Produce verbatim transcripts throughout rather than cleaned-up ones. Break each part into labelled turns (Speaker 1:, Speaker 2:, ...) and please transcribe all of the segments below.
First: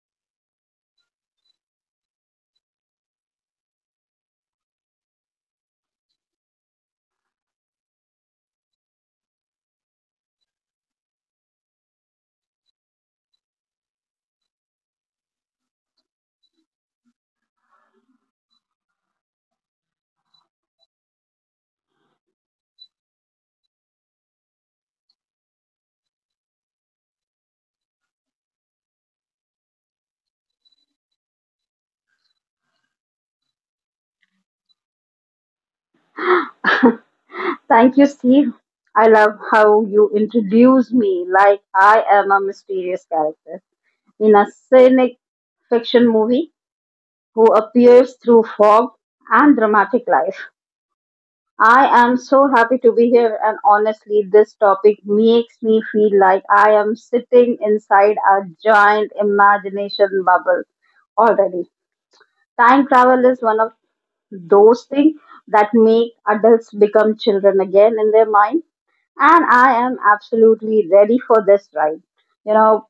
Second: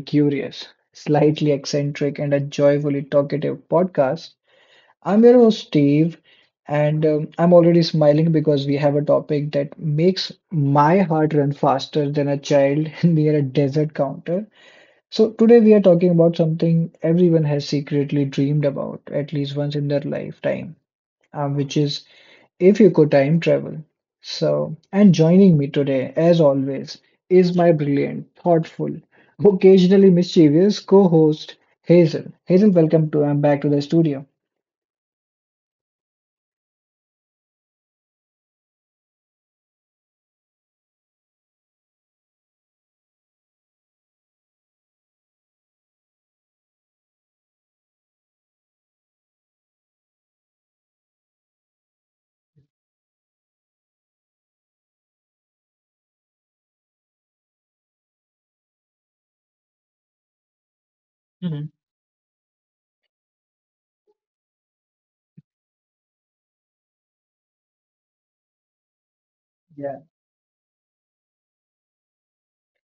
Speaker 1: curious, slightly eccentric, and a joyfully talkative podcast. I'm your host, Steve, and um, I'm already smiling because we have a topic that makes my heart run faster than a child near a desert counter. So, today we are talking about something everyone has secretly dreamed about at least once in their lifetime, um, which is if you could time travel. So, and joining me today, as always, is my brilliant, thoughtful, occasionally mischievous co-host Hazel. Hazel, welcome to I'm back to the studio.
Speaker 2: Thank you, Steve. I love how you introduce me like I am a mysterious character in a scenic fiction movie who appears through fog and dramatic life. I am so happy to be here, and honestly, this topic makes me feel like I am sitting inside a giant imagination bubble
Speaker 1: Mhm.
Speaker 2: already. Time travel is one of those things that make adults become children again in their mind. And I am
Speaker 1: Yeah.
Speaker 2: absolutely ready for this ride. You know,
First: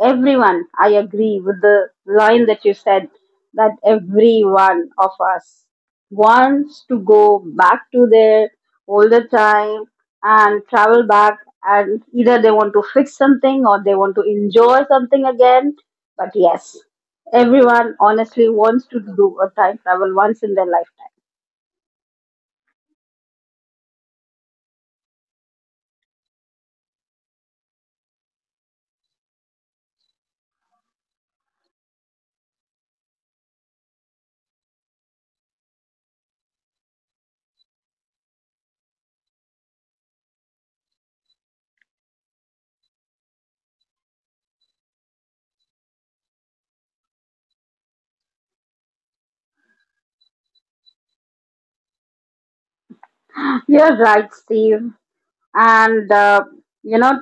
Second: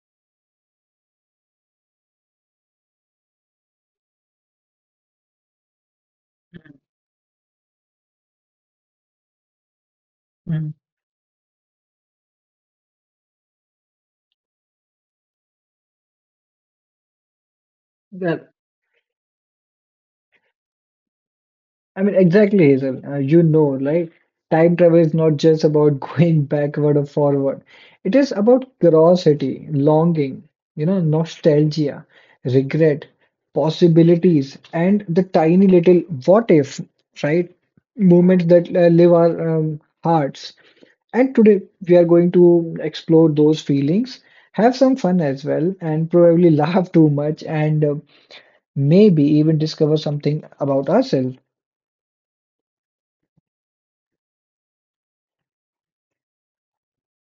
Speaker 2: Everyone, I agree with the line that you said that every one of us wants to go back to their older time and
Speaker 1: Mhm.
Speaker 2: travel back, and either they want to fix something or they want to enjoy something again. But yes, everyone
Speaker 1: Well,
Speaker 2: honestly wants to do a time travel once in their lifetime.
Speaker 1: I mean, exactly, Hazel. Uh, you know, like time travel is not just about going backward or forward. It is about curiosity, longing, you know, nostalgia, regret, possibilities, and the tiny little what if, right? Moments that uh, live our um, hearts. And today we are going to explore those feelings, have some fun as well, and probably laugh too much, and uh, maybe even discover something about ourselves.
Speaker 2: You're right, Steve. and uh, you know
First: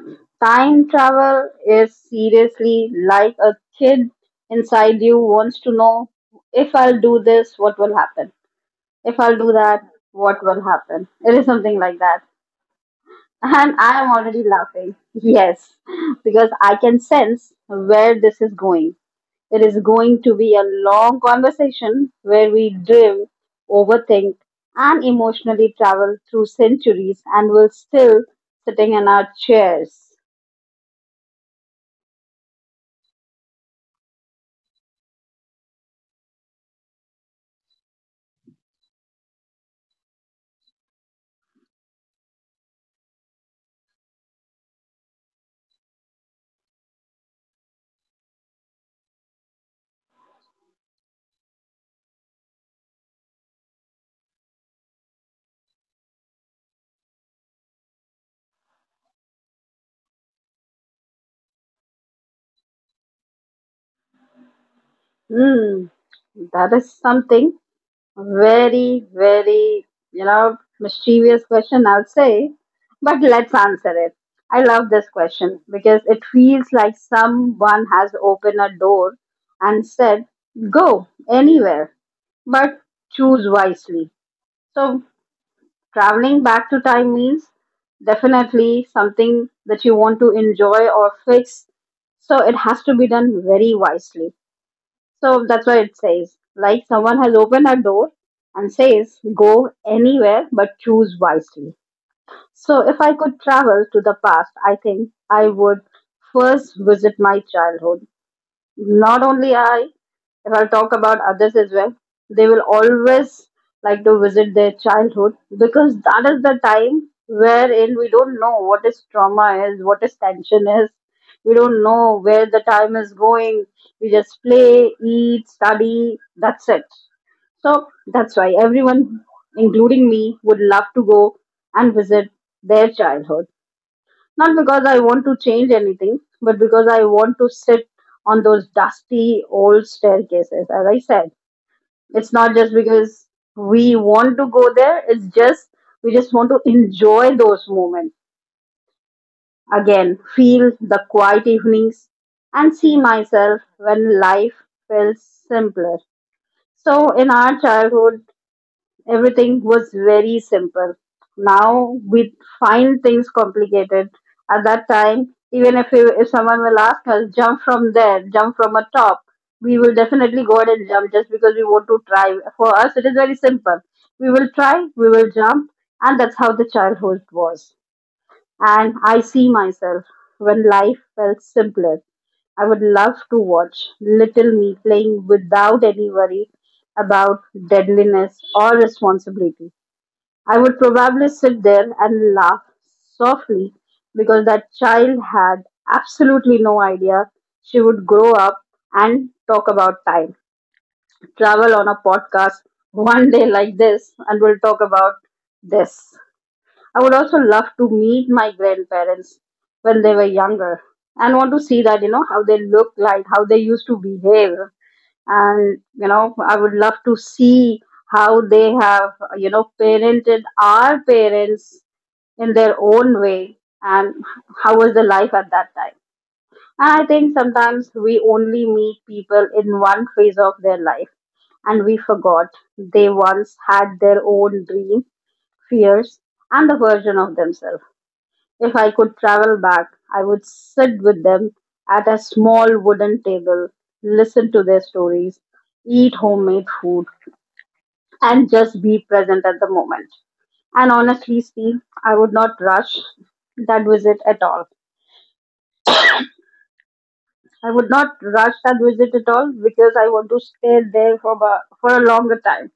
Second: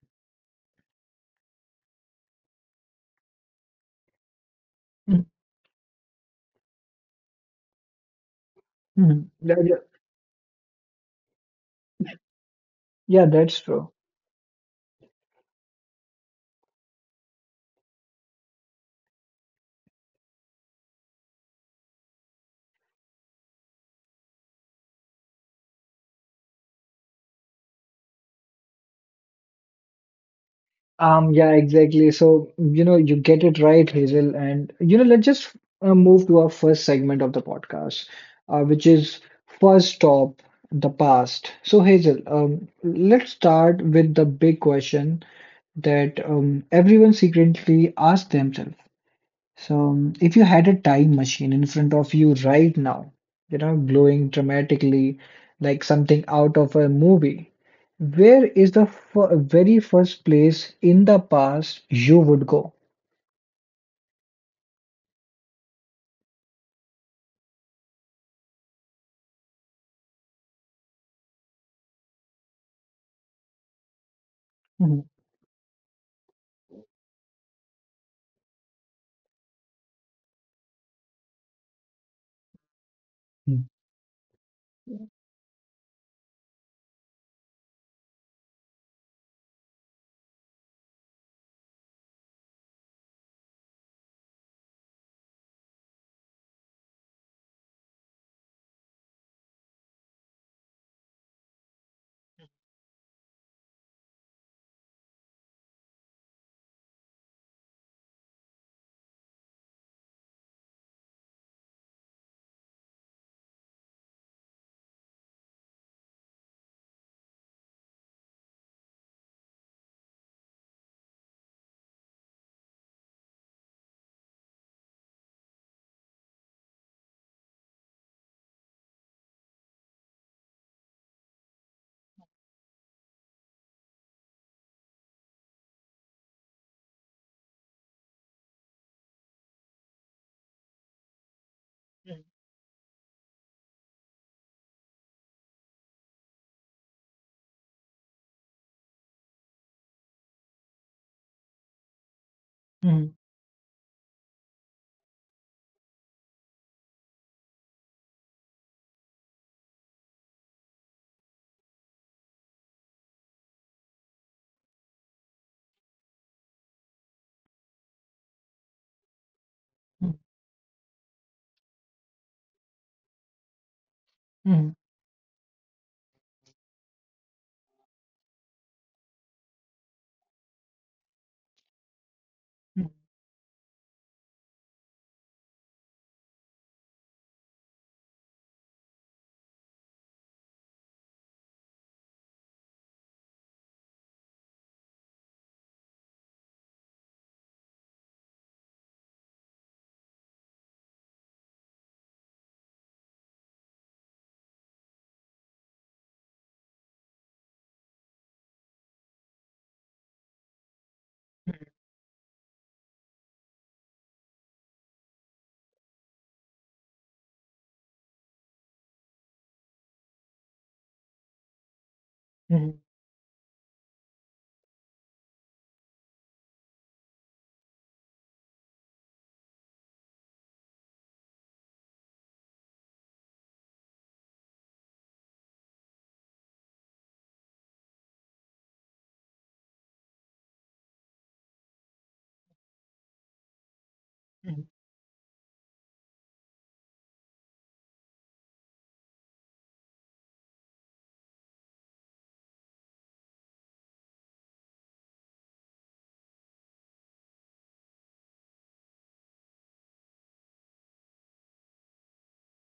Speaker 2: time travel is seriously like a kid inside you wants to know if I'll do this what will happen, if
Speaker 1: Mhm.
Speaker 2: I'll do
Speaker 1: That- Yeah,
Speaker 2: that what will happen. It is something like that,
Speaker 1: yeah, that's
Speaker 2: and
Speaker 1: true.
Speaker 2: I am already laughing. Yes, because I can sense where this is going. It is going to be a long conversation where we drill, overthink, and emotionally travel through centuries and we're still sitting in our chairs.
Speaker 1: Um, yeah, exactly. So, you know, you get it right, Hazel. And, you know, let's just uh, move to our first segment of the podcast, uh, which is first stop, the past. So, Hazel, um, let's start with the big question that um, everyone secretly asks themselves. So, um, if you had a time machine in front of you right now, you know, glowing dramatically like something out of a movie, where is the f very first place in the past you would go?
Speaker 2: Hmm, that is something very, very, you know, mischievous question, I'll say. But let's answer it. I love
Speaker 1: Mhm,
Speaker 2: this question because it feels like someone has opened a door and said, go anywhere, but choose
Speaker 1: mhm,
Speaker 2: wisely. So, traveling back to time means definitely something that you want to enjoy or fix. So, it has to be done very wisely, so that's what it says. Like someone has opened a door and says, go anywhere but choose wisely. So if I could travel to the past, I think I would first visit my childhood. Not only I, if I'll talk about others as well, they will always like to visit their childhood, because that is the time wherein we don't know what is trauma is, what is tension is. We don't know where the time is going. We just play, eat, study. That's it. So that's why everyone, including me, would love to go and visit their childhood, not because I want to change anything, but because I want to sit on those dusty old staircases. As I said,
Speaker 1: mhm,
Speaker 2: it's not just because we want to go there, it's just we just want to enjoy those moments. Again, feel the quiet evenings and see
Speaker 1: mhm,
Speaker 2: myself when life feels simpler. So, in our childhood, everything was very simple. Now we find things complicated. At that time, even if, you, if someone will ask us, jump from there, jump from a top, we will definitely go ahead and jump just because we want to try. For us, it is very simple. We will
Speaker 1: mhm,
Speaker 2: try, we will jump, and that's how the childhood was, and I see myself when life felt simpler. I would love to watch little me playing without any worry about deadliness or responsibility. I would probably sit there and laugh softly because that child had absolutely no idea she would grow up and talk about time. Travel on a podcast one day like this, and we'll talk about this. I would also love to meet my grandparents when they were younger and want to see that, you know, how they looked like, how they used to behave. And, you know, I would love to see how they have, you know, parented our parents in their
Speaker 1: mhm,
Speaker 2: own way, and how was the life at that time. And I think sometimes we only meet people in one phase of their life and we forgot they once had their own dream, fears, and the version of themselves. If I could travel back, I would sit with them at a small wooden table, listen to
Speaker 1: mhm,
Speaker 2: their stories, eat homemade food, and just be present at the moment. And honestly, Steve, I would not rush that visit at all. I would not rush that visit at all because I want to stay there for a, for a longer time.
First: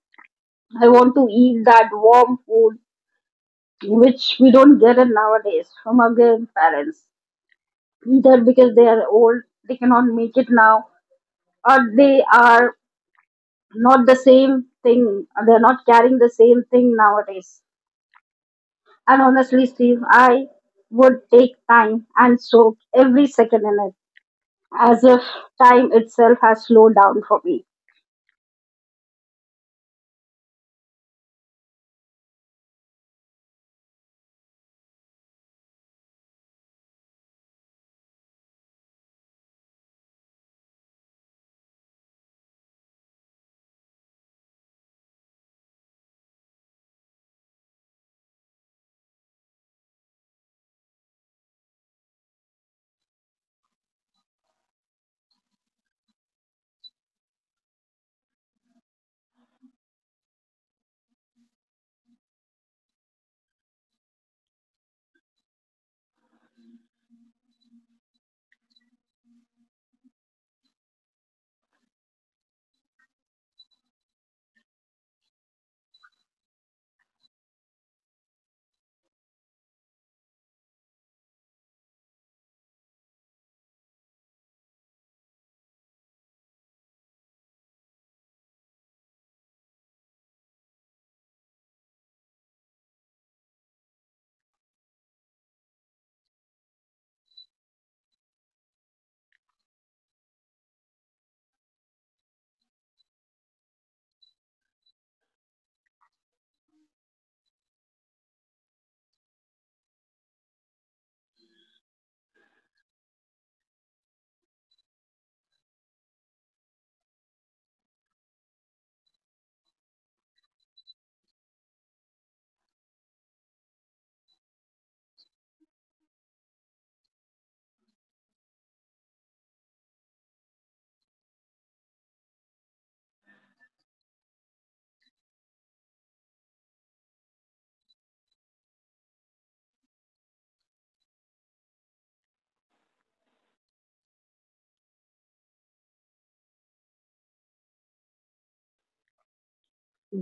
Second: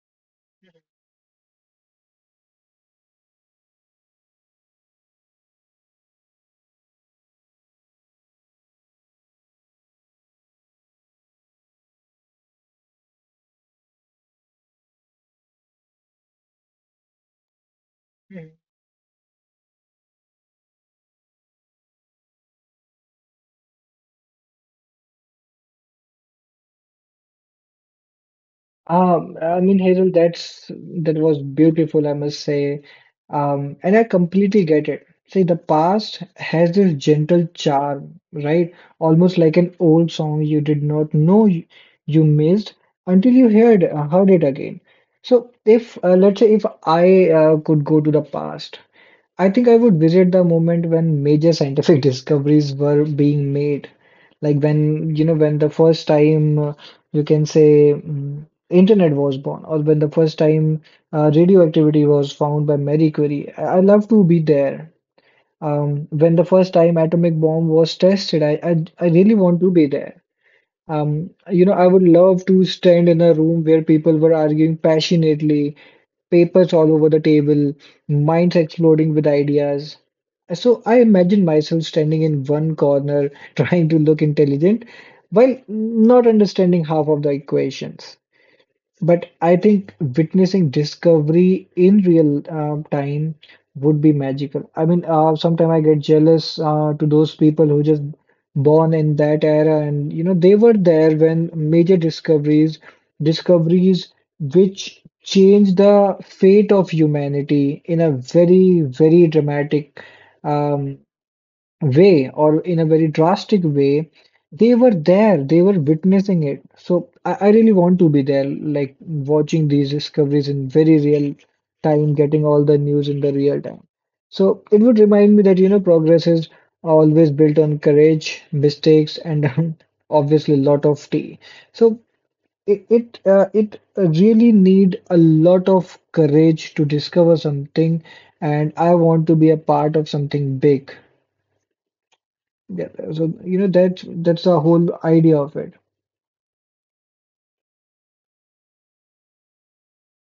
Speaker 2: I want to eat that warm food which we don't get it nowadays from our grandparents. Either because they are old, they cannot make it now, or they are not the same thing. They're not carrying the same thing nowadays.
Speaker 1: mhm.
Speaker 2: And honestly, Steve, I would take time and soak every second in it as if time itself has slowed down for me.
Speaker 1: Um, I mean, Hazel, that's that was beautiful, I must say. Um, and I completely get it. See, the past has this gentle charm, right? Almost like an old song you did not know you, you missed until you heard uh, heard it again. So, if uh, let's say if I uh, could go to the past, I think I would visit the moment when major scientific discoveries were being made. Like when, you know, when the first time uh, you can say mm, internet was born, or when the first time uh, radioactivity was found by Marie Curie. I, I love to be there. Um, when the first time atomic bomb was tested, I, I, I really want to be there. Um, you know, I would love to stand in a room where people were arguing passionately, papers all over the table, minds exploding with ideas. So I imagine myself standing in one corner trying to look intelligent while not understanding half of the equations. But I think witnessing discovery in real um, time would be magical. I mean, uh, sometimes I get jealous uh, to those people who just born in that era, and you know they were there when major discoveries, discoveries which changed the fate of humanity in a very, very dramatic um, way or in a very drastic way. They were there, they were witnessing it, so I, I really want to be there, like watching these discoveries in very real time, getting all the news in the real time. So it would remind me that, you know, progress is always built on courage, mistakes, and obviously a lot of tea. So it it, uh, it really need a lot of courage to discover something, and I want to be a part of something big. Yeah, so you know that that's the whole idea of it.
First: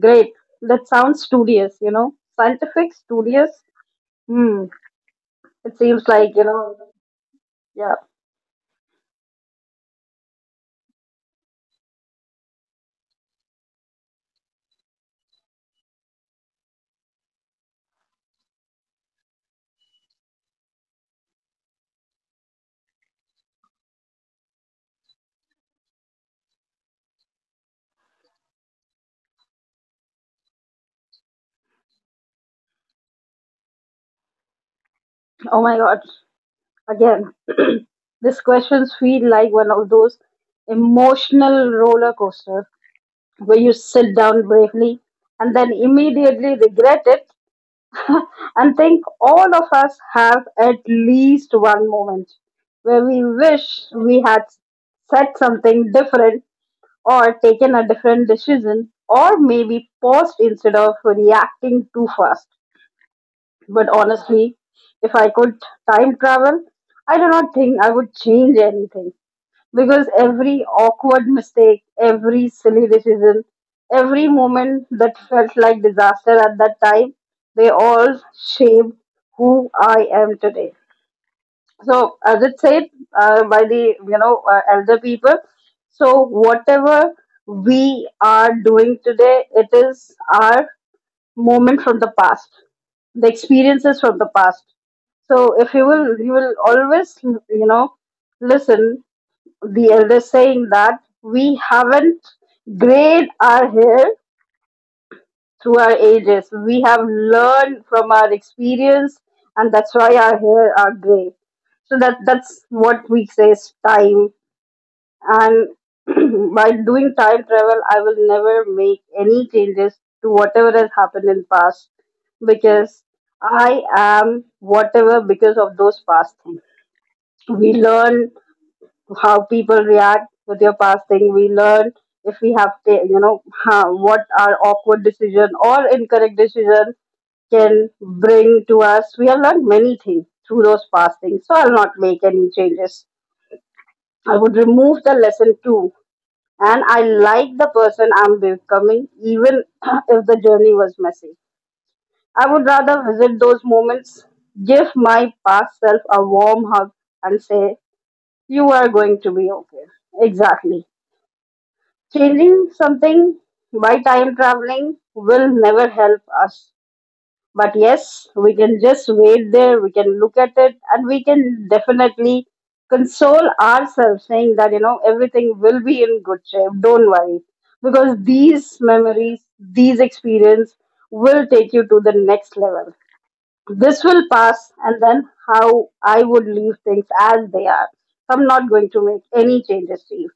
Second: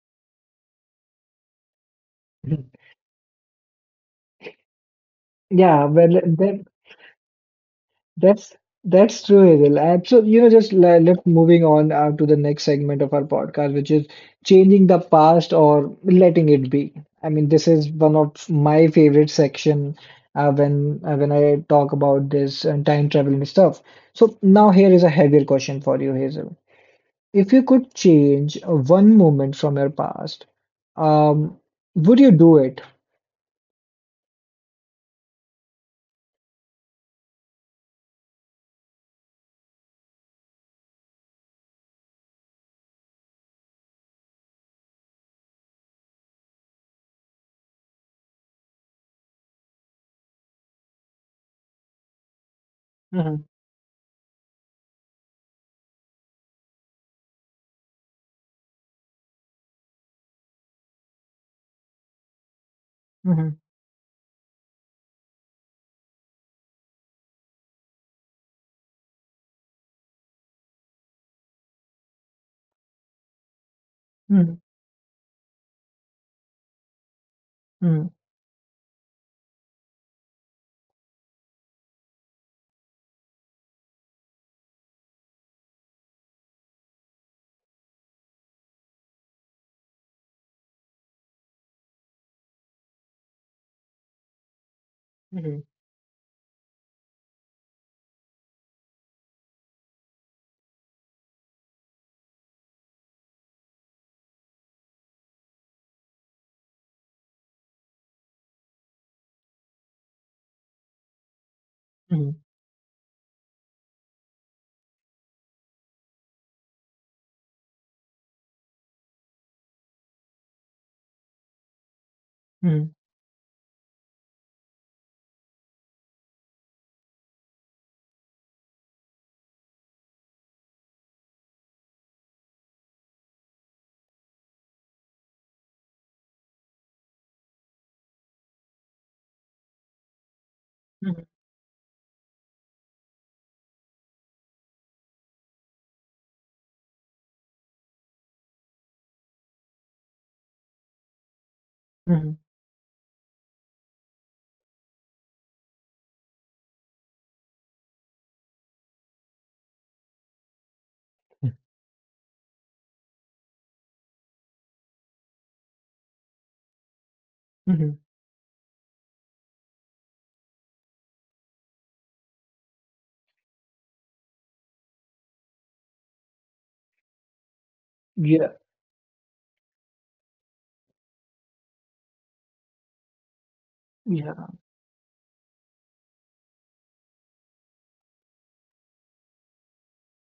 Speaker 2: Great. That sounds studious, you know. Scientific, studious. Hmm. It
Speaker 1: Yeah, well,
Speaker 2: seems like, you
Speaker 1: that
Speaker 2: know, yeah.
Speaker 1: that's that's true, Hazel. And so, you know, just let, let moving on uh, to the next segment of our podcast, which is changing the past or letting it be. I mean, this is one of my favorite section uh, when uh, when I talk about this and time travel and stuff. So now here is a heavier question for you, Hazel. If you could change uh, one moment from your past, um, would you do it?
Speaker 2: Oh my God. Again, these questions feel like one of those emotional roller coasters where you sit down bravely and then immediately regret it and think all of us have at least one moment where we wish we had said something different or taken a different decision or maybe paused instead of reacting too fast.
Speaker 1: Mhm,
Speaker 2: But honestly, if I could time travel, I do not think I would change anything, because every awkward mistake, every silly decision, every
Speaker 1: mhm,
Speaker 2: moment that felt like disaster at that time, they
Speaker 1: mhm,
Speaker 2: all shaped who I am today. So, as it said uh, by the you know uh, elder people, so whatever we are doing today, it is our moment from the past, the experiences from the past. So,
Speaker 1: mhm,
Speaker 2: if you will, you will always you know listen the elders saying that we haven't grayed our hair through our ages. We have learned from our experience, and that's why our hair are gray. So that
Speaker 1: mhm,
Speaker 2: that's what we say is time. And by doing time travel, I will never make any changes to whatever has happened in past, because I am whatever because of those past things. We learn how people react with your passing. We learn if we have to, you know, how, what our awkward decision or incorrect decision can bring to us. We have learned many things through those
Speaker 1: mhm,
Speaker 2: passings. So I'll not make any changes. I would remove the lesson too. And I like the person I'm becoming, even if the journey was messy.
Speaker 1: mhm,
Speaker 2: I would rather visit those moments, give my past self a warm hug, and say, you are going to be okay. Exactly.
Speaker 1: mhm,
Speaker 2: Changing something by time traveling will never help us. But
Speaker 1: mhm.
Speaker 2: yes, we can just wait there, we can look at it, and we can definitely console ourselves saying that, you know, everything will be in good shape. Don't worry. Because
Speaker 1: Yeah,
Speaker 2: these memories, these experience will take you to the next level. This will
Speaker 1: yeah.
Speaker 2: pass, and then how I would leave things as they are. I'm not going to make any changes to it.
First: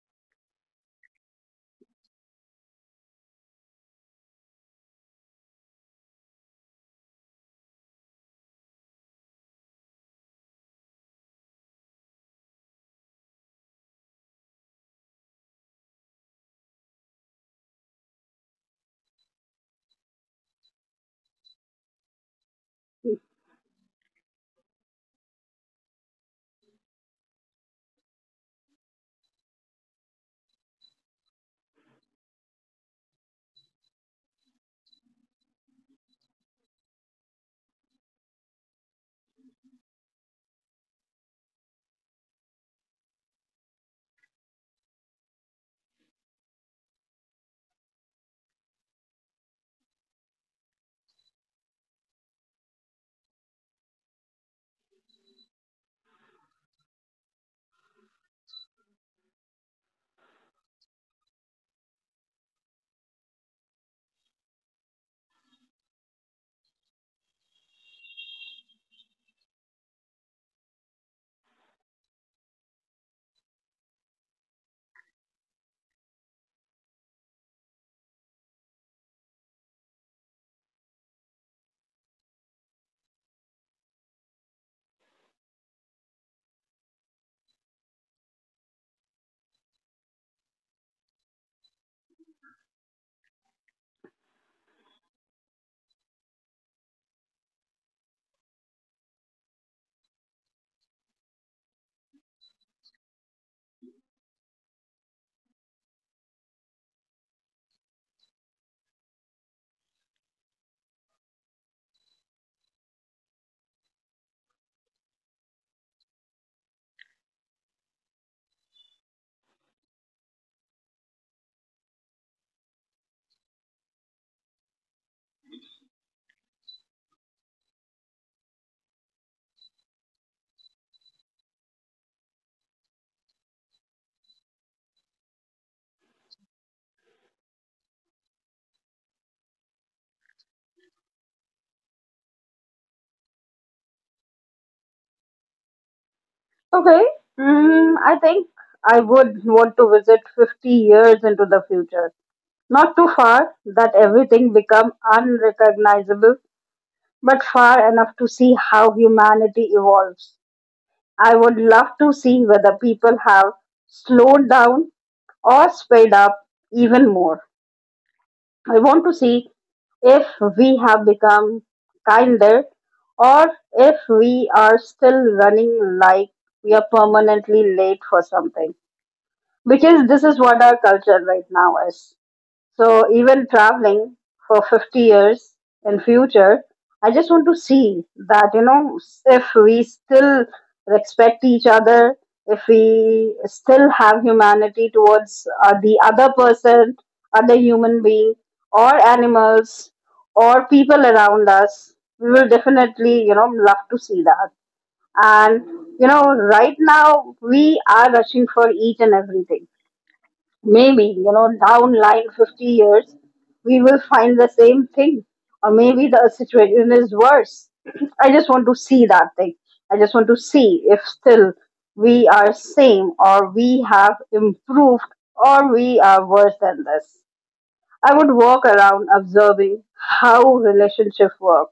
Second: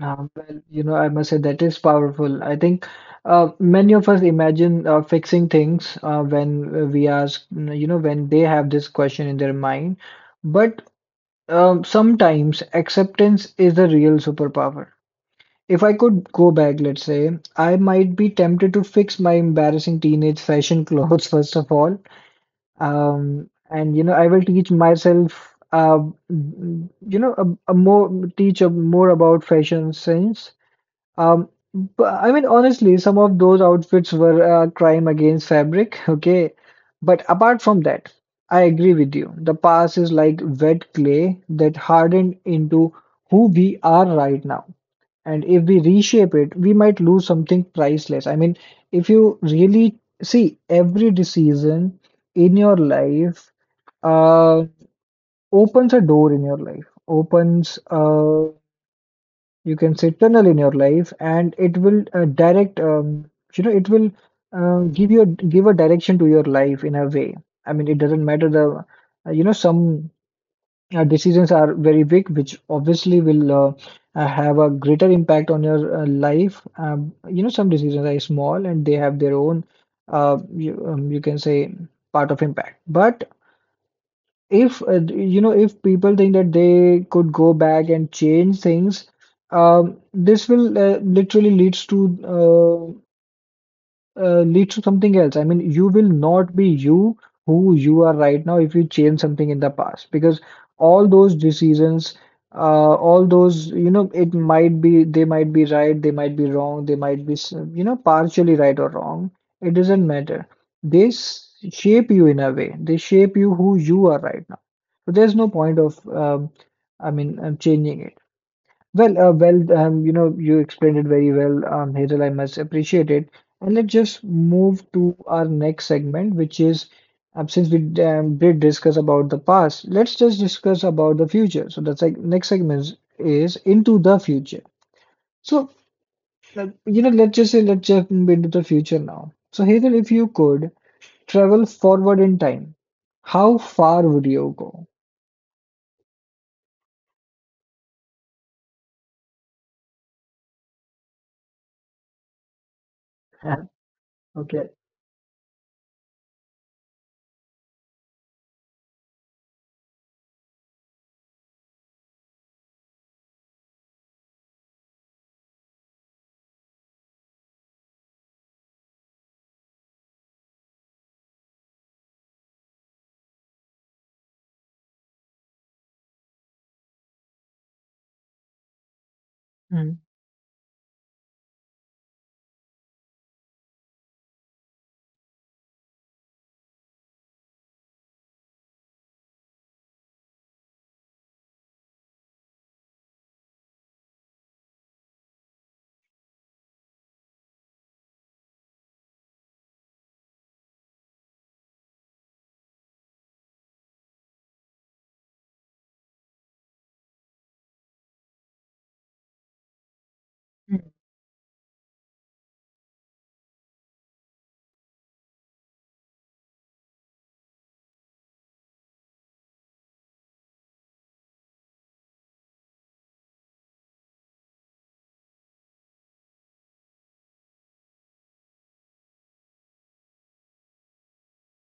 Speaker 1: Um, well, you know, I must say that is powerful. I think uh, many of us imagine uh, fixing things uh, when uh, we ask, mm, you know, when they have this question in their mind. But um, sometimes acceptance is the real superpower. If I could go back, let's say, I might be tempted to fix my embarrassing teenage fashion clothes, first of all. Um, and you know, I will teach myself, uh, mm, you know, a, a more teach a, more about fashion sense. Um, but I mean, honestly, some of those outfits were a crime against fabric. Okay, but apart from that, I agree with you. The past is like wet clay that hardened into who we are right now. And if we reshape it, we might lose something priceless. I mean, if you really see every decision in your life, uh, opens a door in your life, opens, uh, you can say, tunnel in your life, and it will uh, direct, um, you know, it will uh, give you a, give a direction to your life in a way. I mean, it doesn't matter the, uh, you know, some uh, decisions are very big, which obviously will uh, uh, have a greater impact on your uh, life. Um, you know, some decisions are small and they have their own, uh, you, um, you can say, part of impact. But if uh, you know, if people think that they could go back and change things, um, this will uh, literally leads to uh, uh, leads to something else. I mean, you will not be you who you are right now if you change something in the past, because all those decisions, uh, all those, you know, it might be they might be right, they might be wrong, they might be, s- you know, partially right or wrong. It doesn't matter. They s- shape you in a way. They shape you who you are right now. So there's no point of, um, I mean, uh, changing it. Well, uh, well, um, you know, you explained it very well, um, Hazel. I must appreciate it. And let's just move to our next segment, which is, um, since we um, did discuss about the past, let's just discuss about the future. So that's like next segment is is into the future. So uh, you know, let's just say let's jump into the future now. So Hazel, if you could travel forward in time, how far would you go?
Speaker 2: Okay. Mm, I think I would want to visit fifty years into the future. Not too far
Speaker 1: Yeah,
Speaker 2: that everything
Speaker 1: Okay,
Speaker 2: become unrecognizable, but far enough to see how humanity evolves. I would love to see whether people have slowed down or sped up even more. I want to see if we have become kinder or if we are still running like we are permanently late for something,
Speaker 1: Mm,
Speaker 2: because this is what our culture right now is. So even traveling for fifty years in future, I just want to see that, you know if we still respect each other, if we still have humanity towards uh, the other person, other human being, or animals, or people around us. We will definitely you know love to see that. And, you know, right now we are rushing for each and everything.
Speaker 1: mm,
Speaker 2: Maybe, you know, down line fifty years, we will find the same thing. Or maybe the situation is worse. I just want to see that thing. I just want to see if still we are same or we have improved or we are worse than this. I would walk around observing how relationship work,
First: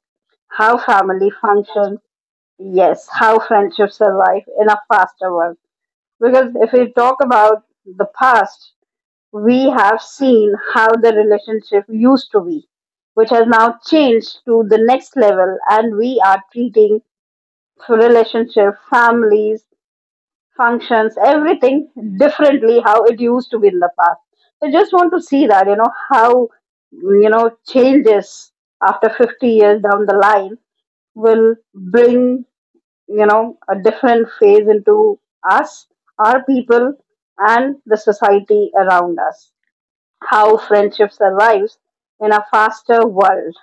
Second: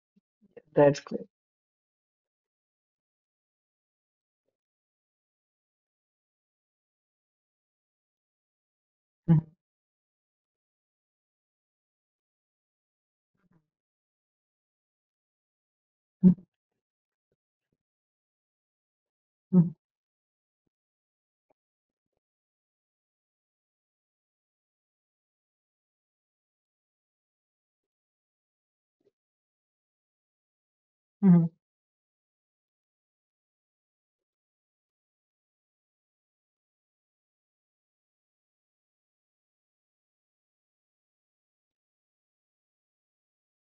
Speaker 2: how
Speaker 1: that's great.
Speaker 2: family functions, yes, how friendships survive in a faster world. Because if we talk about the past,
Speaker 1: Mm,
Speaker 2: we have seen how the relationship used to be, which has now changed to the next level, and we are treating relationship, families,
Speaker 1: mm,
Speaker 2: functions, everything differently how it used to be in the past. So just want to see that, you know, how you know changes after fifty years down the line
Speaker 1: mm,
Speaker 2: will bring, you know a different phase into us, our people, and the society around us, how friendship survives in a faster world.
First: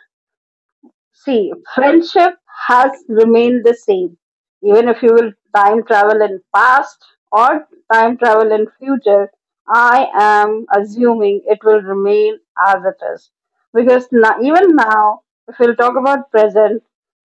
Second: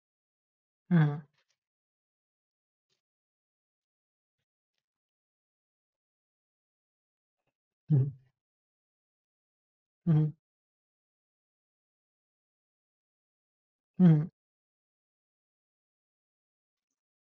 Speaker 1: mm.
Speaker 2: See, friendship has remained the same. Even if you will time travel in past or
Speaker 1: Mhm,
Speaker 2: time travel in future, I
Speaker 1: mhm,
Speaker 2: am assuming it will remain as it is. Because
Speaker 1: mhm,
Speaker 2: now, even now, if we'll talk about present,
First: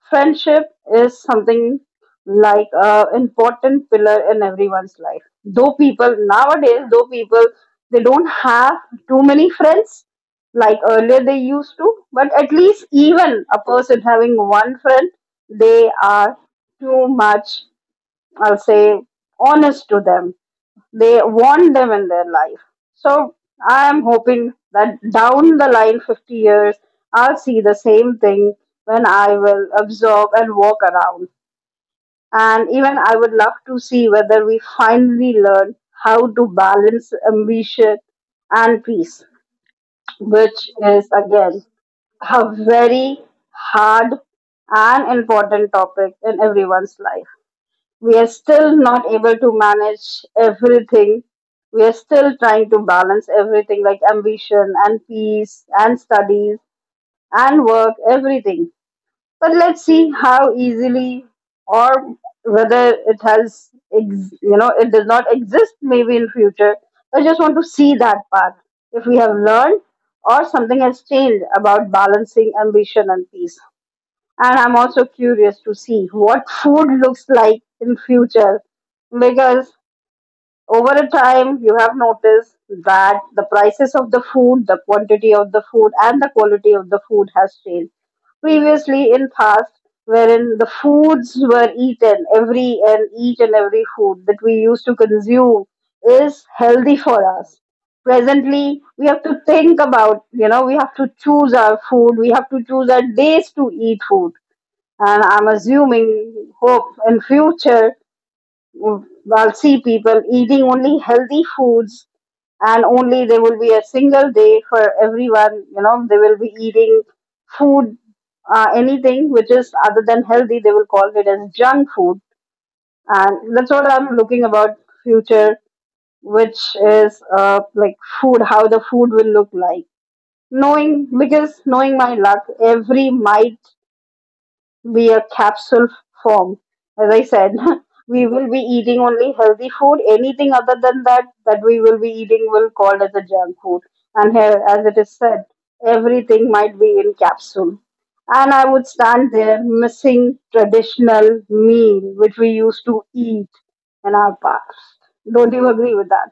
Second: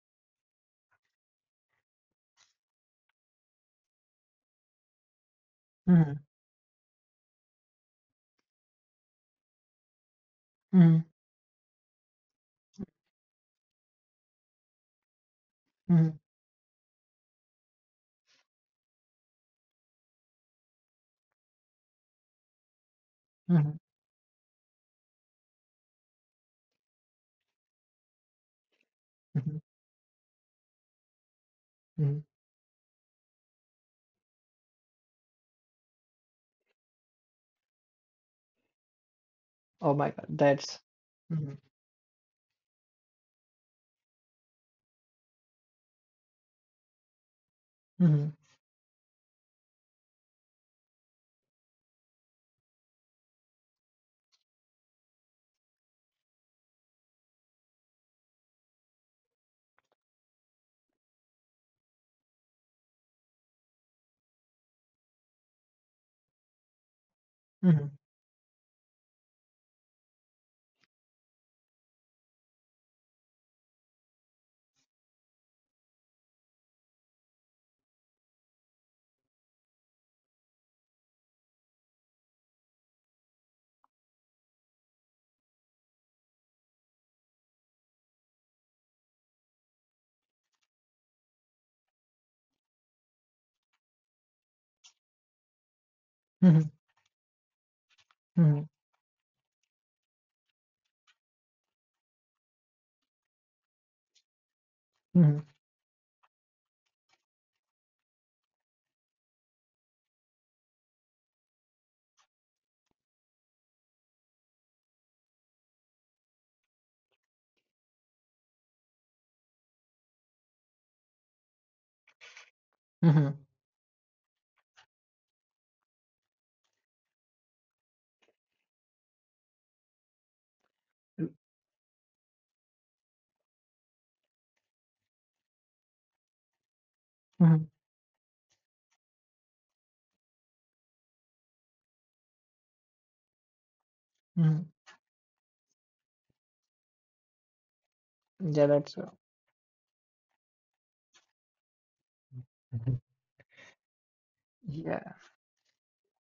Speaker 2: friendship is something like a important pillar in everyone's life. Though people
Speaker 1: mhm,
Speaker 2: nowadays, though people they don't have too many friends like
Speaker 1: mhm,
Speaker 2: earlier they used to. But at least even a person having one friend, they
Speaker 1: mhm,
Speaker 2: are too much, I'll say, honest to them. They want them in their life. So
Speaker 1: mhm,
Speaker 2: I am hoping that down the line, fifty years, I'll see the same thing when I
Speaker 1: mhm,
Speaker 2: will observe and walk around.
Speaker 1: mhm.
Speaker 2: And even I would love to see whether we finally learn how to balance ambition and peace,
Speaker 1: Oh my God,
Speaker 2: which
Speaker 1: that's
Speaker 2: is
Speaker 1: Mhm,
Speaker 2: again a very hard and important topic in everyone's life. We are
Speaker 1: mhm,
Speaker 2: still not able to manage everything. We are still trying to balance everything like ambition and peace and studies and work, everything. But let's see how easily or whether it has, ex- you know, it does not exist maybe in future. I just want to
Speaker 1: mhm,
Speaker 2: see that part. If we have learned or something has changed about balancing ambition and peace. And I'm also curious to see what food looks like in future because over a time you have noticed that the prices of the food, the quantity of the food, and the quality of the food has changed previously in past, wherein the foods were eaten, every and each and every food that we used to consume is
Speaker 1: mhm,
Speaker 2: healthy for us.
Speaker 1: mhm,
Speaker 2: Presently, we have to think about, you know, we have to choose our food, we have to choose our days to eat food, and
Speaker 1: mhm,
Speaker 2: I'm assuming, hope in future I'll see people eating only healthy foods, and only there will be a single day for everyone, you know, they will be eating food, uh, anything which is other than healthy they will call it as junk food.
Speaker 1: mhm,
Speaker 2: And that's what I'm looking about future, which is uh, like food, how the food will look like, knowing, because knowing my luck, every mite be a capsule form. As I said,
Speaker 1: mhm,
Speaker 2: we will be eating only healthy food. Anything other than that, that we will be eating will called as a junk food. And here,
Speaker 1: mhm.
Speaker 2: as it is said, everything might be in capsule. And I
Speaker 1: yeah,
Speaker 2: would
Speaker 1: that's uh,
Speaker 2: stand there missing traditional meal which we used
Speaker 1: Mhm.
Speaker 2: to eat in our past.
Speaker 1: yeah.
Speaker 2: Don't you agree with that?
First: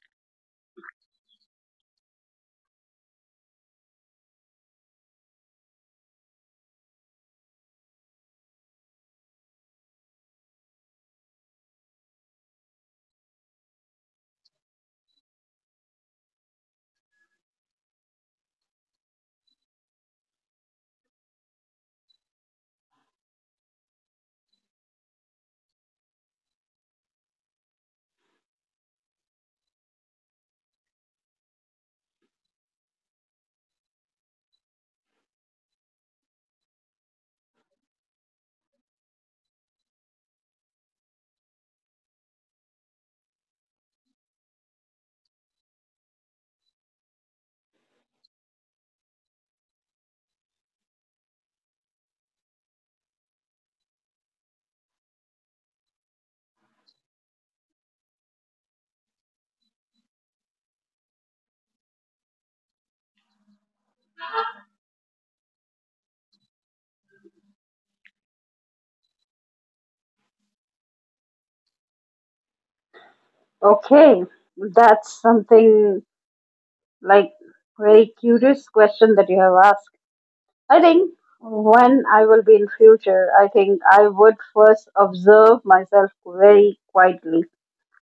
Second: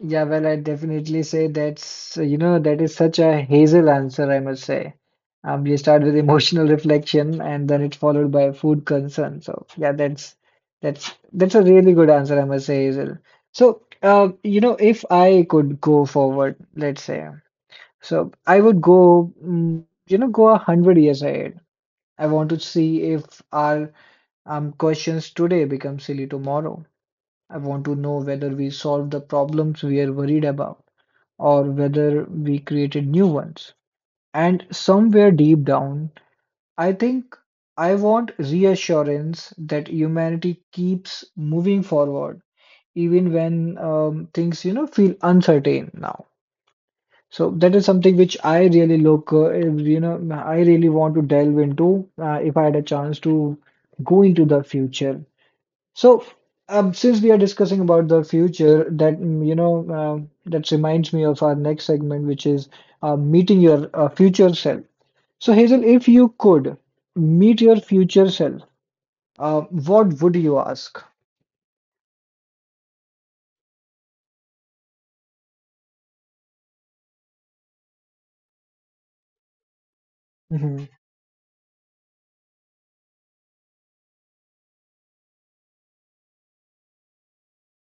Speaker 1: Yeah, well, I definitely say that's, you know, that is such a hazel answer, I must say. Um, you start with emotional reflection and then it's followed by food concern. So yeah, that's that's that's a really good answer, I must say, Hazel. So, uh, you know, if I could go forward, let's say, so I would go, mm, you know, go a hundred years ahead. I want to see if our um questions today become silly tomorrow. I want to know whether we solve the problems we are worried about, or whether we created new ones. And somewhere deep down, I think I want reassurance that humanity keeps moving forward, even when um, things, you know, feel uncertain now. So that is something which I really look, uh, you know, I really want to delve into uh, if I had a chance to go into the future. So, um, since we are discussing about the future, that mm, you know, um, that reminds me of our next segment, which is uh, meeting your uh, future self. So, Hazel, if you could meet your future self, uh, what would you ask?
Speaker 2: Okay, that's something like very curious question that you have asked. I
Speaker 1: Mm-hmm.
Speaker 2: think when I will be in future, I think I would first observe myself very quietly.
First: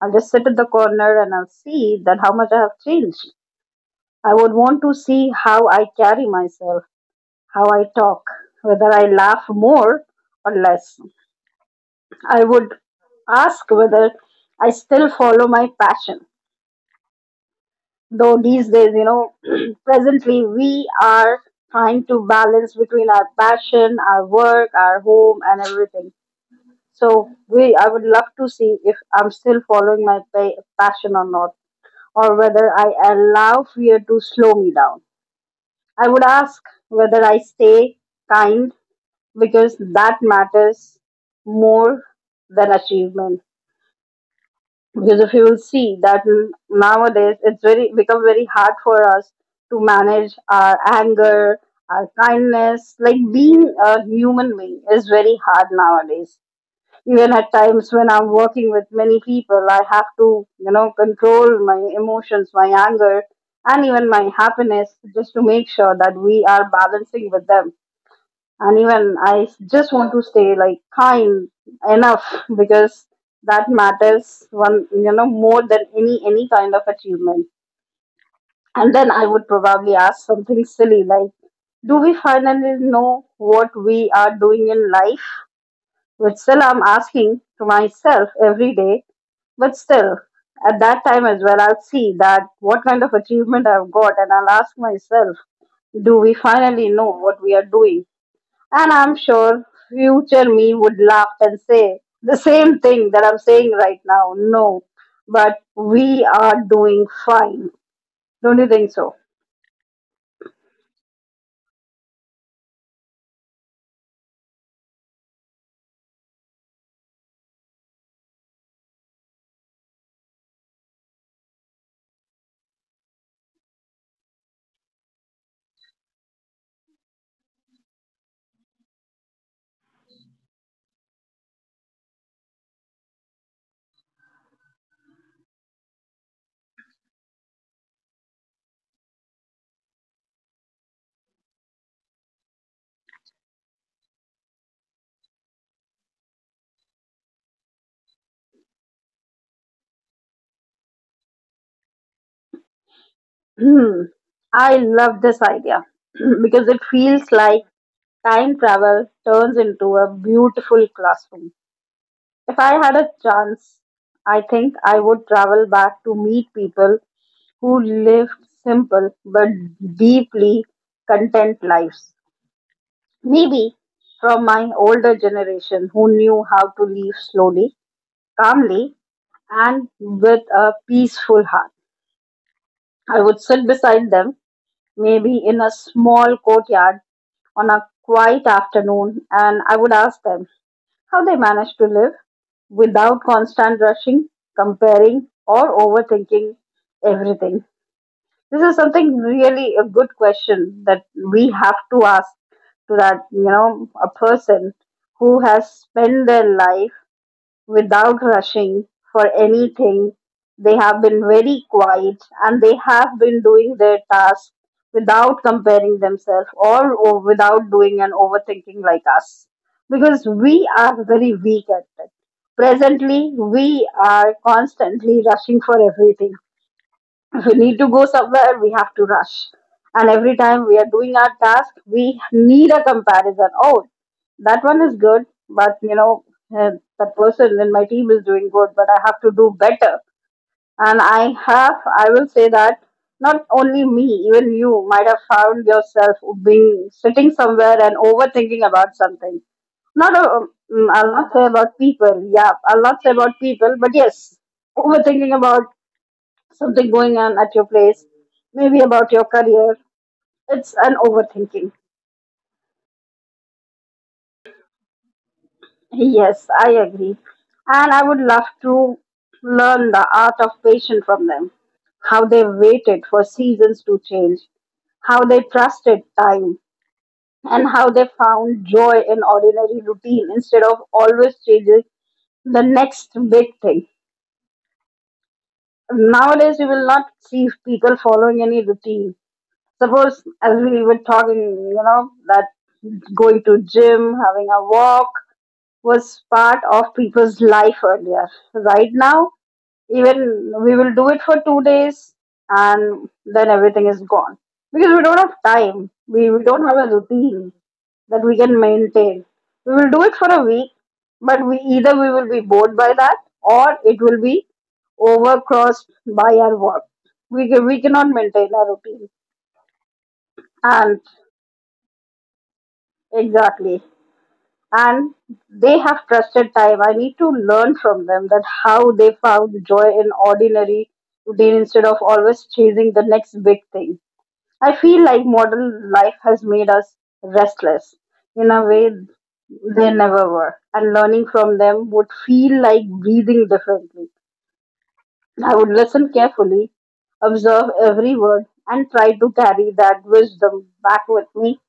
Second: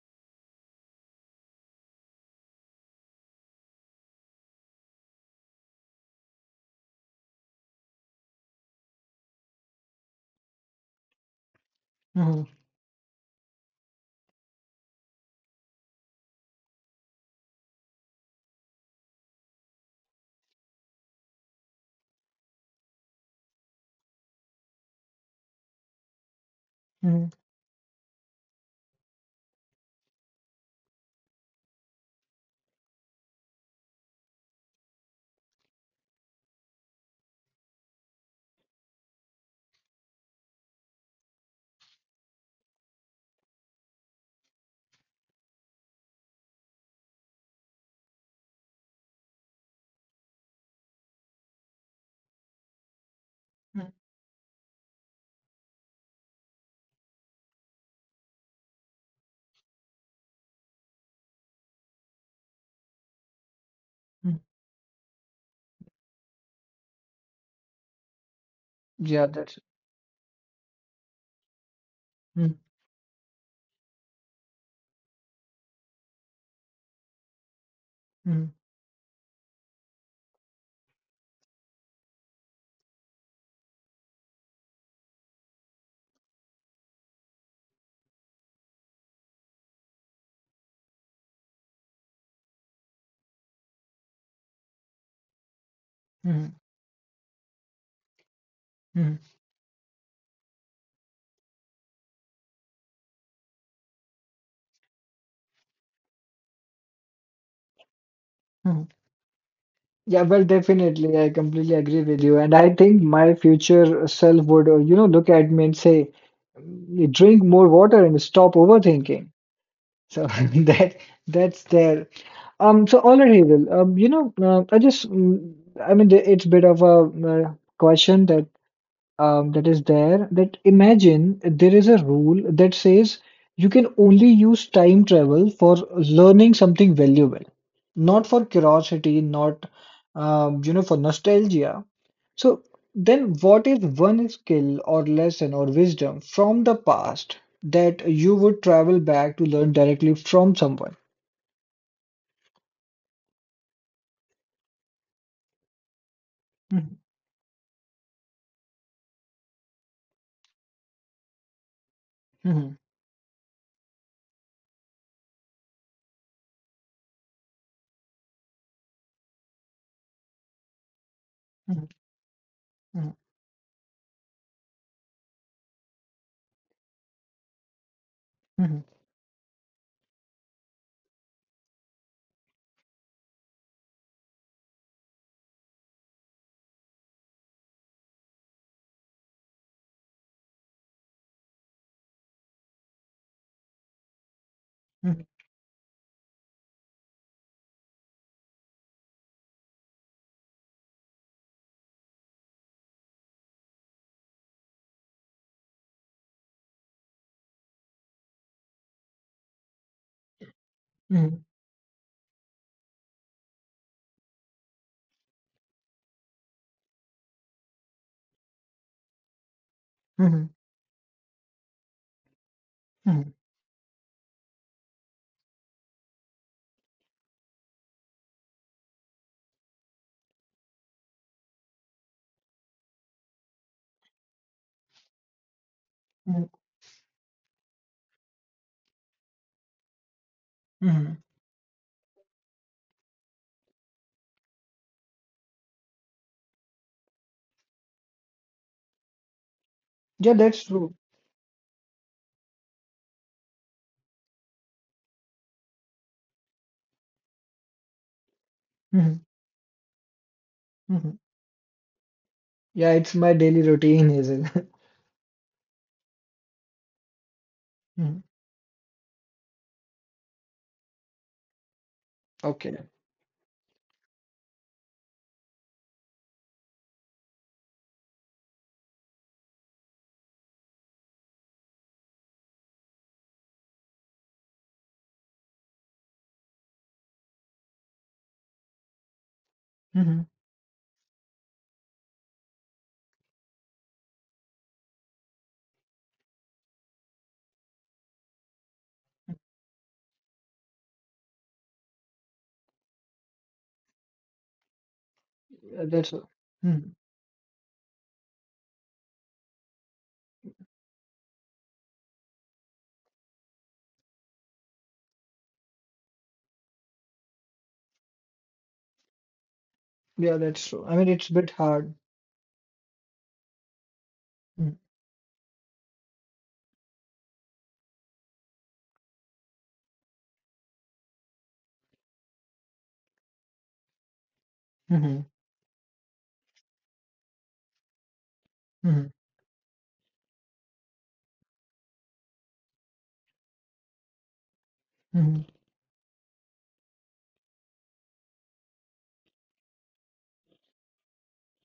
Speaker 2: I'll just sit in the corner and I'll see that how much I have changed. I would want to see how I carry myself, how I talk, whether I laugh more or less. I
Speaker 1: Mm-hmm.
Speaker 2: would ask whether I still follow my passion. Though these days, you know, presently we are trying to balance between our passion, our work, our home, and everything.
Speaker 1: hmm
Speaker 2: So we, I would love to see if I'm still following my pa- passion or not, or whether I allow fear to slow me down. I would ask whether I stay kind because that matters more than achievement. Because if you will see that n- nowadays it's very become very hard for us to manage our anger, our kindness. Like being a human being is very hard nowadays. Even at times when I'm working with many people, I have to, you know, control my emotions, my anger, and even my
Speaker 1: hmm
Speaker 2: happiness just to make sure that we are balancing with them. And even
Speaker 1: Yeah,
Speaker 2: I
Speaker 1: that's
Speaker 2: just want to stay like kind enough because that matters one, you know, more than any any kind of achievement.
Speaker 1: Mm-hmm.
Speaker 2: And then I would probably ask something silly like, do we finally know what we are doing in life? Which still I'm asking to myself every day, but still, at that time as well, I'll see that what kind of achievement I've got, and I'll ask myself, do we
Speaker 1: Mm-hmm.
Speaker 2: finally know what we are doing? And I'm
Speaker 1: hmm
Speaker 2: sure future me would laugh and say the same thing that I'm saying right now. No, but we are doing fine. Don't you
Speaker 1: hmm
Speaker 2: think so?
Speaker 1: yeah. Well, definitely, I completely agree with you, and I think my future self would, uh, you know, look at me and say, "Mm, "Drink more water and stop overthinking." So that that's there. Um. So all right, Havel. Um. You know, uh, I just, mm, I mean, the- it's a bit of a uh, question that um, that is there that imagine there is a rule that says you can only use time travel for learning something valuable, not for curiosity, not um, you know, for nostalgia. So then what is one skill or lesson or wisdom from the past that you would travel back to learn directly from someone?
Speaker 2: Hmm. I love this idea because it
Speaker 1: Mhm,
Speaker 2: feels like time travel turns into a beautiful classroom. If
Speaker 1: mhm,
Speaker 2: I had a chance, I think I would travel back to meet people who lived simple but deeply content
Speaker 1: mhm,
Speaker 2: lives. Maybe from my older generation who knew how to live slowly,
Speaker 1: mhm, mhm,
Speaker 2: calmly, and with a peaceful heart. I would sit beside them, maybe in a small courtyard on a quiet afternoon, and I would ask them, how they manage to live without constant rushing,
Speaker 1: mhm,
Speaker 2: comparing, or overthinking everything. This is something really a good question that we have to ask to that, you know, a person who has spent their life without rushing for anything. They have been
Speaker 1: mhm,
Speaker 2: very quiet and they have been doing their task without comparing themselves or, or without doing an overthinking like us. Because
Speaker 1: mhm,
Speaker 2: we are very weak at it. Presently,
Speaker 1: mhm,
Speaker 2: we are constantly rushing for everything. We need to go somewhere, we have to rush, and every time we are doing our task we need a comparison. Oh, that one is good, but you know,
Speaker 1: mhm,
Speaker 2: uh, that person in my team is doing good but I have to do better. And
Speaker 1: mhm.
Speaker 2: i have I will say that not only me, even you might have found yourself being sitting somewhere and overthinking about something. Not a,
Speaker 1: Yeah,
Speaker 2: um,
Speaker 1: that's true.
Speaker 2: I'll not say about people. Yeah, I'll not say about people, but yes, overthinking about something going on at your place, maybe about
Speaker 1: Mhm,
Speaker 2: your career. It's an
Speaker 1: mhm.
Speaker 2: overthinking.
Speaker 1: Yeah, it's my daily routine, Hazel.
Speaker 2: Yes, I agree. And I would
Speaker 1: Mhm.
Speaker 2: love to learn the art of patience from them, how they
Speaker 1: Okay.
Speaker 2: waited for seasons to change, how they trusted time, and how they found joy in ordinary routine instead of always chasing the next big thing. Nowadays, you will not see people following any routine.
Speaker 1: hmm
Speaker 2: Suppose, as we were talking, you know, that going to gym, having a walk was part of people's life earlier. Right now, even we will do it for two days and then everything is gone. Because we don't have
Speaker 1: Yeah,
Speaker 2: time.
Speaker 1: That's
Speaker 2: We, we don't have a
Speaker 1: Mhm.
Speaker 2: routine that we can maintain. We will do it for a week, but we either we will be bored by that or it will be overcrossed by our work. We, ca- we cannot maintain our routine.
Speaker 1: Yeah, that's true. I
Speaker 2: And.
Speaker 1: mean, it's a bit hard.
Speaker 2: Exactly. And they have trusted time. I need to learn from them that how they found joy in ordinary routine instead of always chasing the next big thing. I feel
Speaker 1: Mm-hmm.
Speaker 2: like modern life has made us restless in a way
Speaker 1: hmm
Speaker 2: they never were. And learning from them would feel like breathing differently. I
Speaker 1: hmm
Speaker 2: would listen carefully, observe every word, and try to carry that wisdom back with me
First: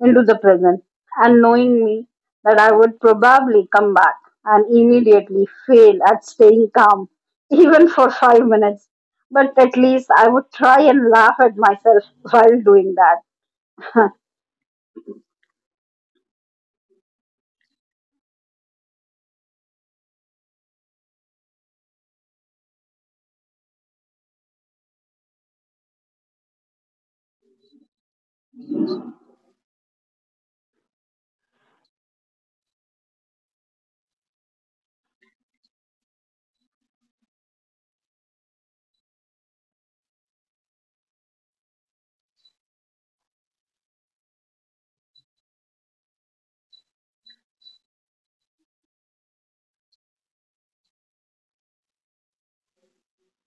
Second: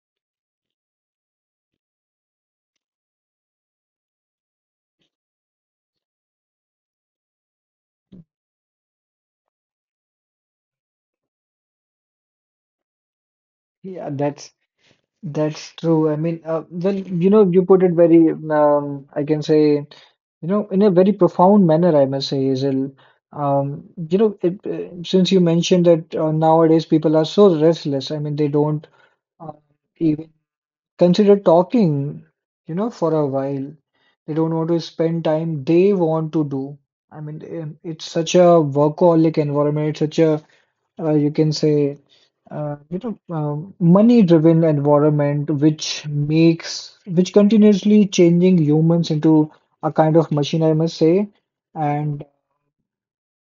Speaker 2: into the present. And knowing me that I would probably come back and immediately fail at staying calm, even for five minutes. But at least I would try and laugh at myself while doing that.
Speaker 1: Yeah, that's that's true. I mean, uh, well, you know, you put it very, um, I can say, you know, in a very profound manner, I must say, Hazel. Um, you know, it, uh, since you mentioned that uh, nowadays people are so restless. I mean, they don't uh, even consider talking, you know, for a while. They don't want to spend time they want to do. I mean, um, it's such a workaholic environment. It's such a, uh, you can say, uh, you know, um, money-driven environment, which makes, which continuously changing humans into a kind of machine, I must say. And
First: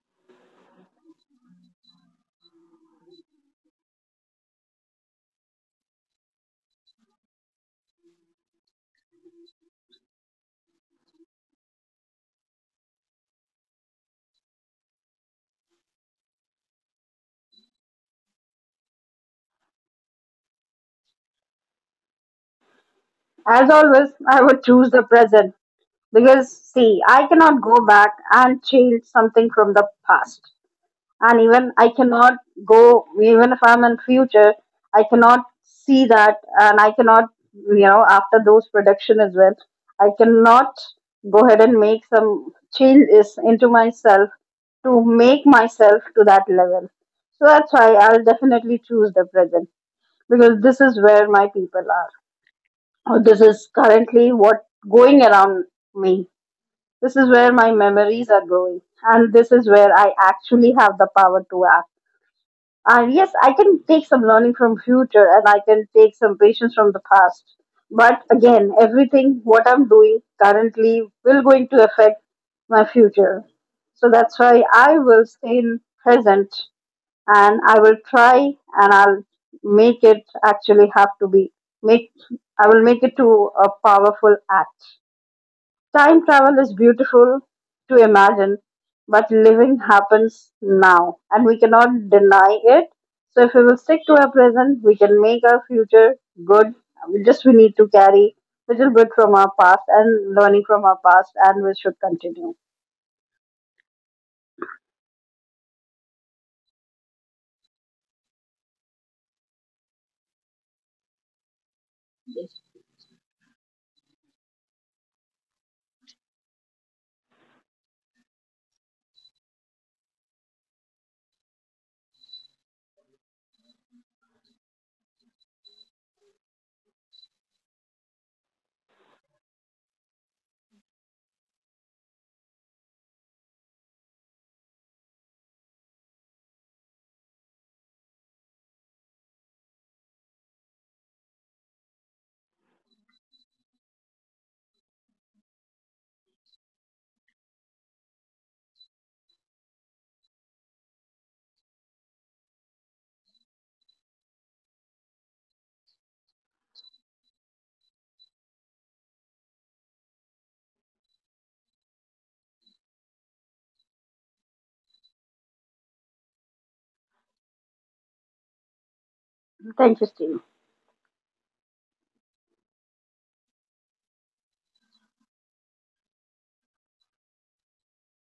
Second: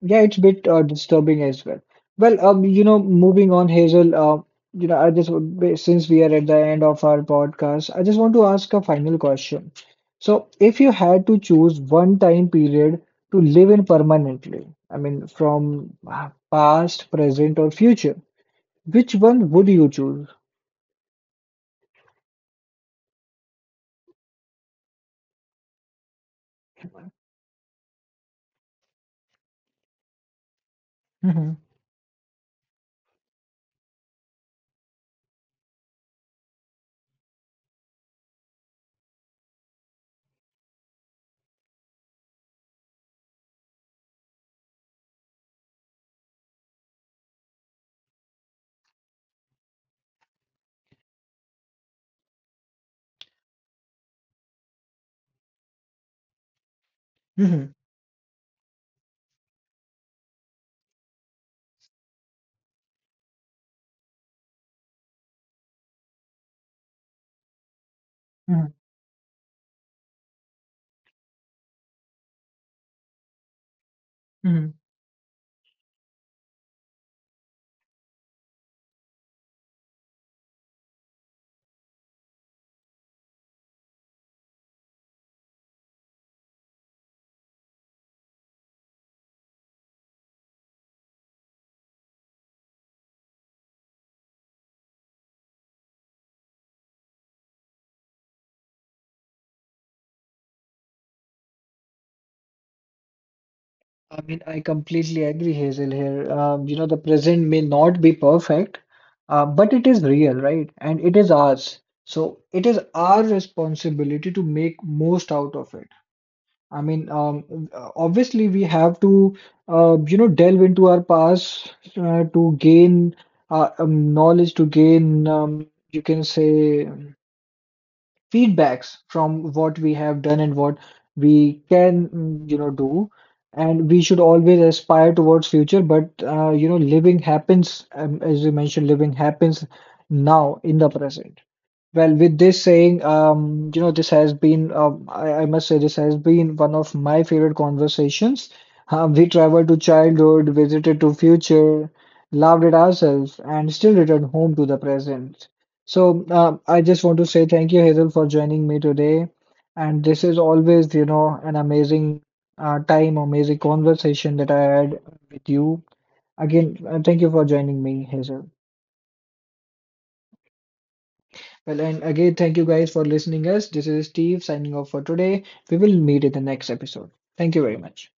Speaker 1: yeah, it's a bit uh, disturbing as well. Well, um, you know, moving on, Hazel, uh, you know, I just would be- since we are at the end of our podcast, I just want to ask a final question. So, if you had to choose one time period to live in permanently, I mean, from uh, past, present, or future, which one would you choose?
Speaker 2: As always, I would choose the present because, see, I cannot go back and change something from the past. And
Speaker 1: hmm
Speaker 2: even I cannot go, even if I'm in future, I cannot see that. And I cannot, you know, after those production as well, I cannot go ahead and make some changes into myself to make myself to that level. So that's why I'll definitely choose the present, because this is where my people are, or this is currently what going around me, this is where my
Speaker 1: hmm
Speaker 2: memories are going, and this is where I actually have the power to act. Uh, yes, I can take some learning from future and I can take some patience from the past. But again, everything what I'm doing currently will going to affect my future. So that's why
Speaker 1: hmm
Speaker 2: I will stay in present, and I will try, and I'll make it, actually have to be make I will make it to a powerful act. Time travel is beautiful to imagine, but living happens now and we cannot deny it. So, if we will stick to our present, we can make our future good. We Just we need to carry little bit from our past and learning from our past, and we should continue.
Speaker 1: I mean, I completely agree, Hazel, here. Um, you know, the present may not be perfect, uh, but it is real, right? And it is ours. So it is our responsibility to make most out of it. I mean, um, uh, obviously, we have to, uh, you know, delve into our past uh, to gain uh, um, knowledge, to gain, um, you can say, feedbacks from what we have done and what we can mm, you know do, and we should always aspire towards future. But uh, you know, living happens, um, as you mentioned, living happens now in the present. Well, with this saying, um, you know, this has been, um, I, I must say, this has been one of my favorite conversations. Um, we traveled to childhood, visited to future, loved it ourselves, and still returned home to the present. So, um, I just want to say thank you, Hazel, for joining me today. And this is always, you know, an amazing uh, time, amazing conversation that I had with you. Again, uh, thank you for joining me, Hazel.
Speaker 2: Thank you, Steve.
Speaker 1: Well, and again, thank you guys for listening us. This is Steve signing off for today. We will meet in the next episode. Thank you very much.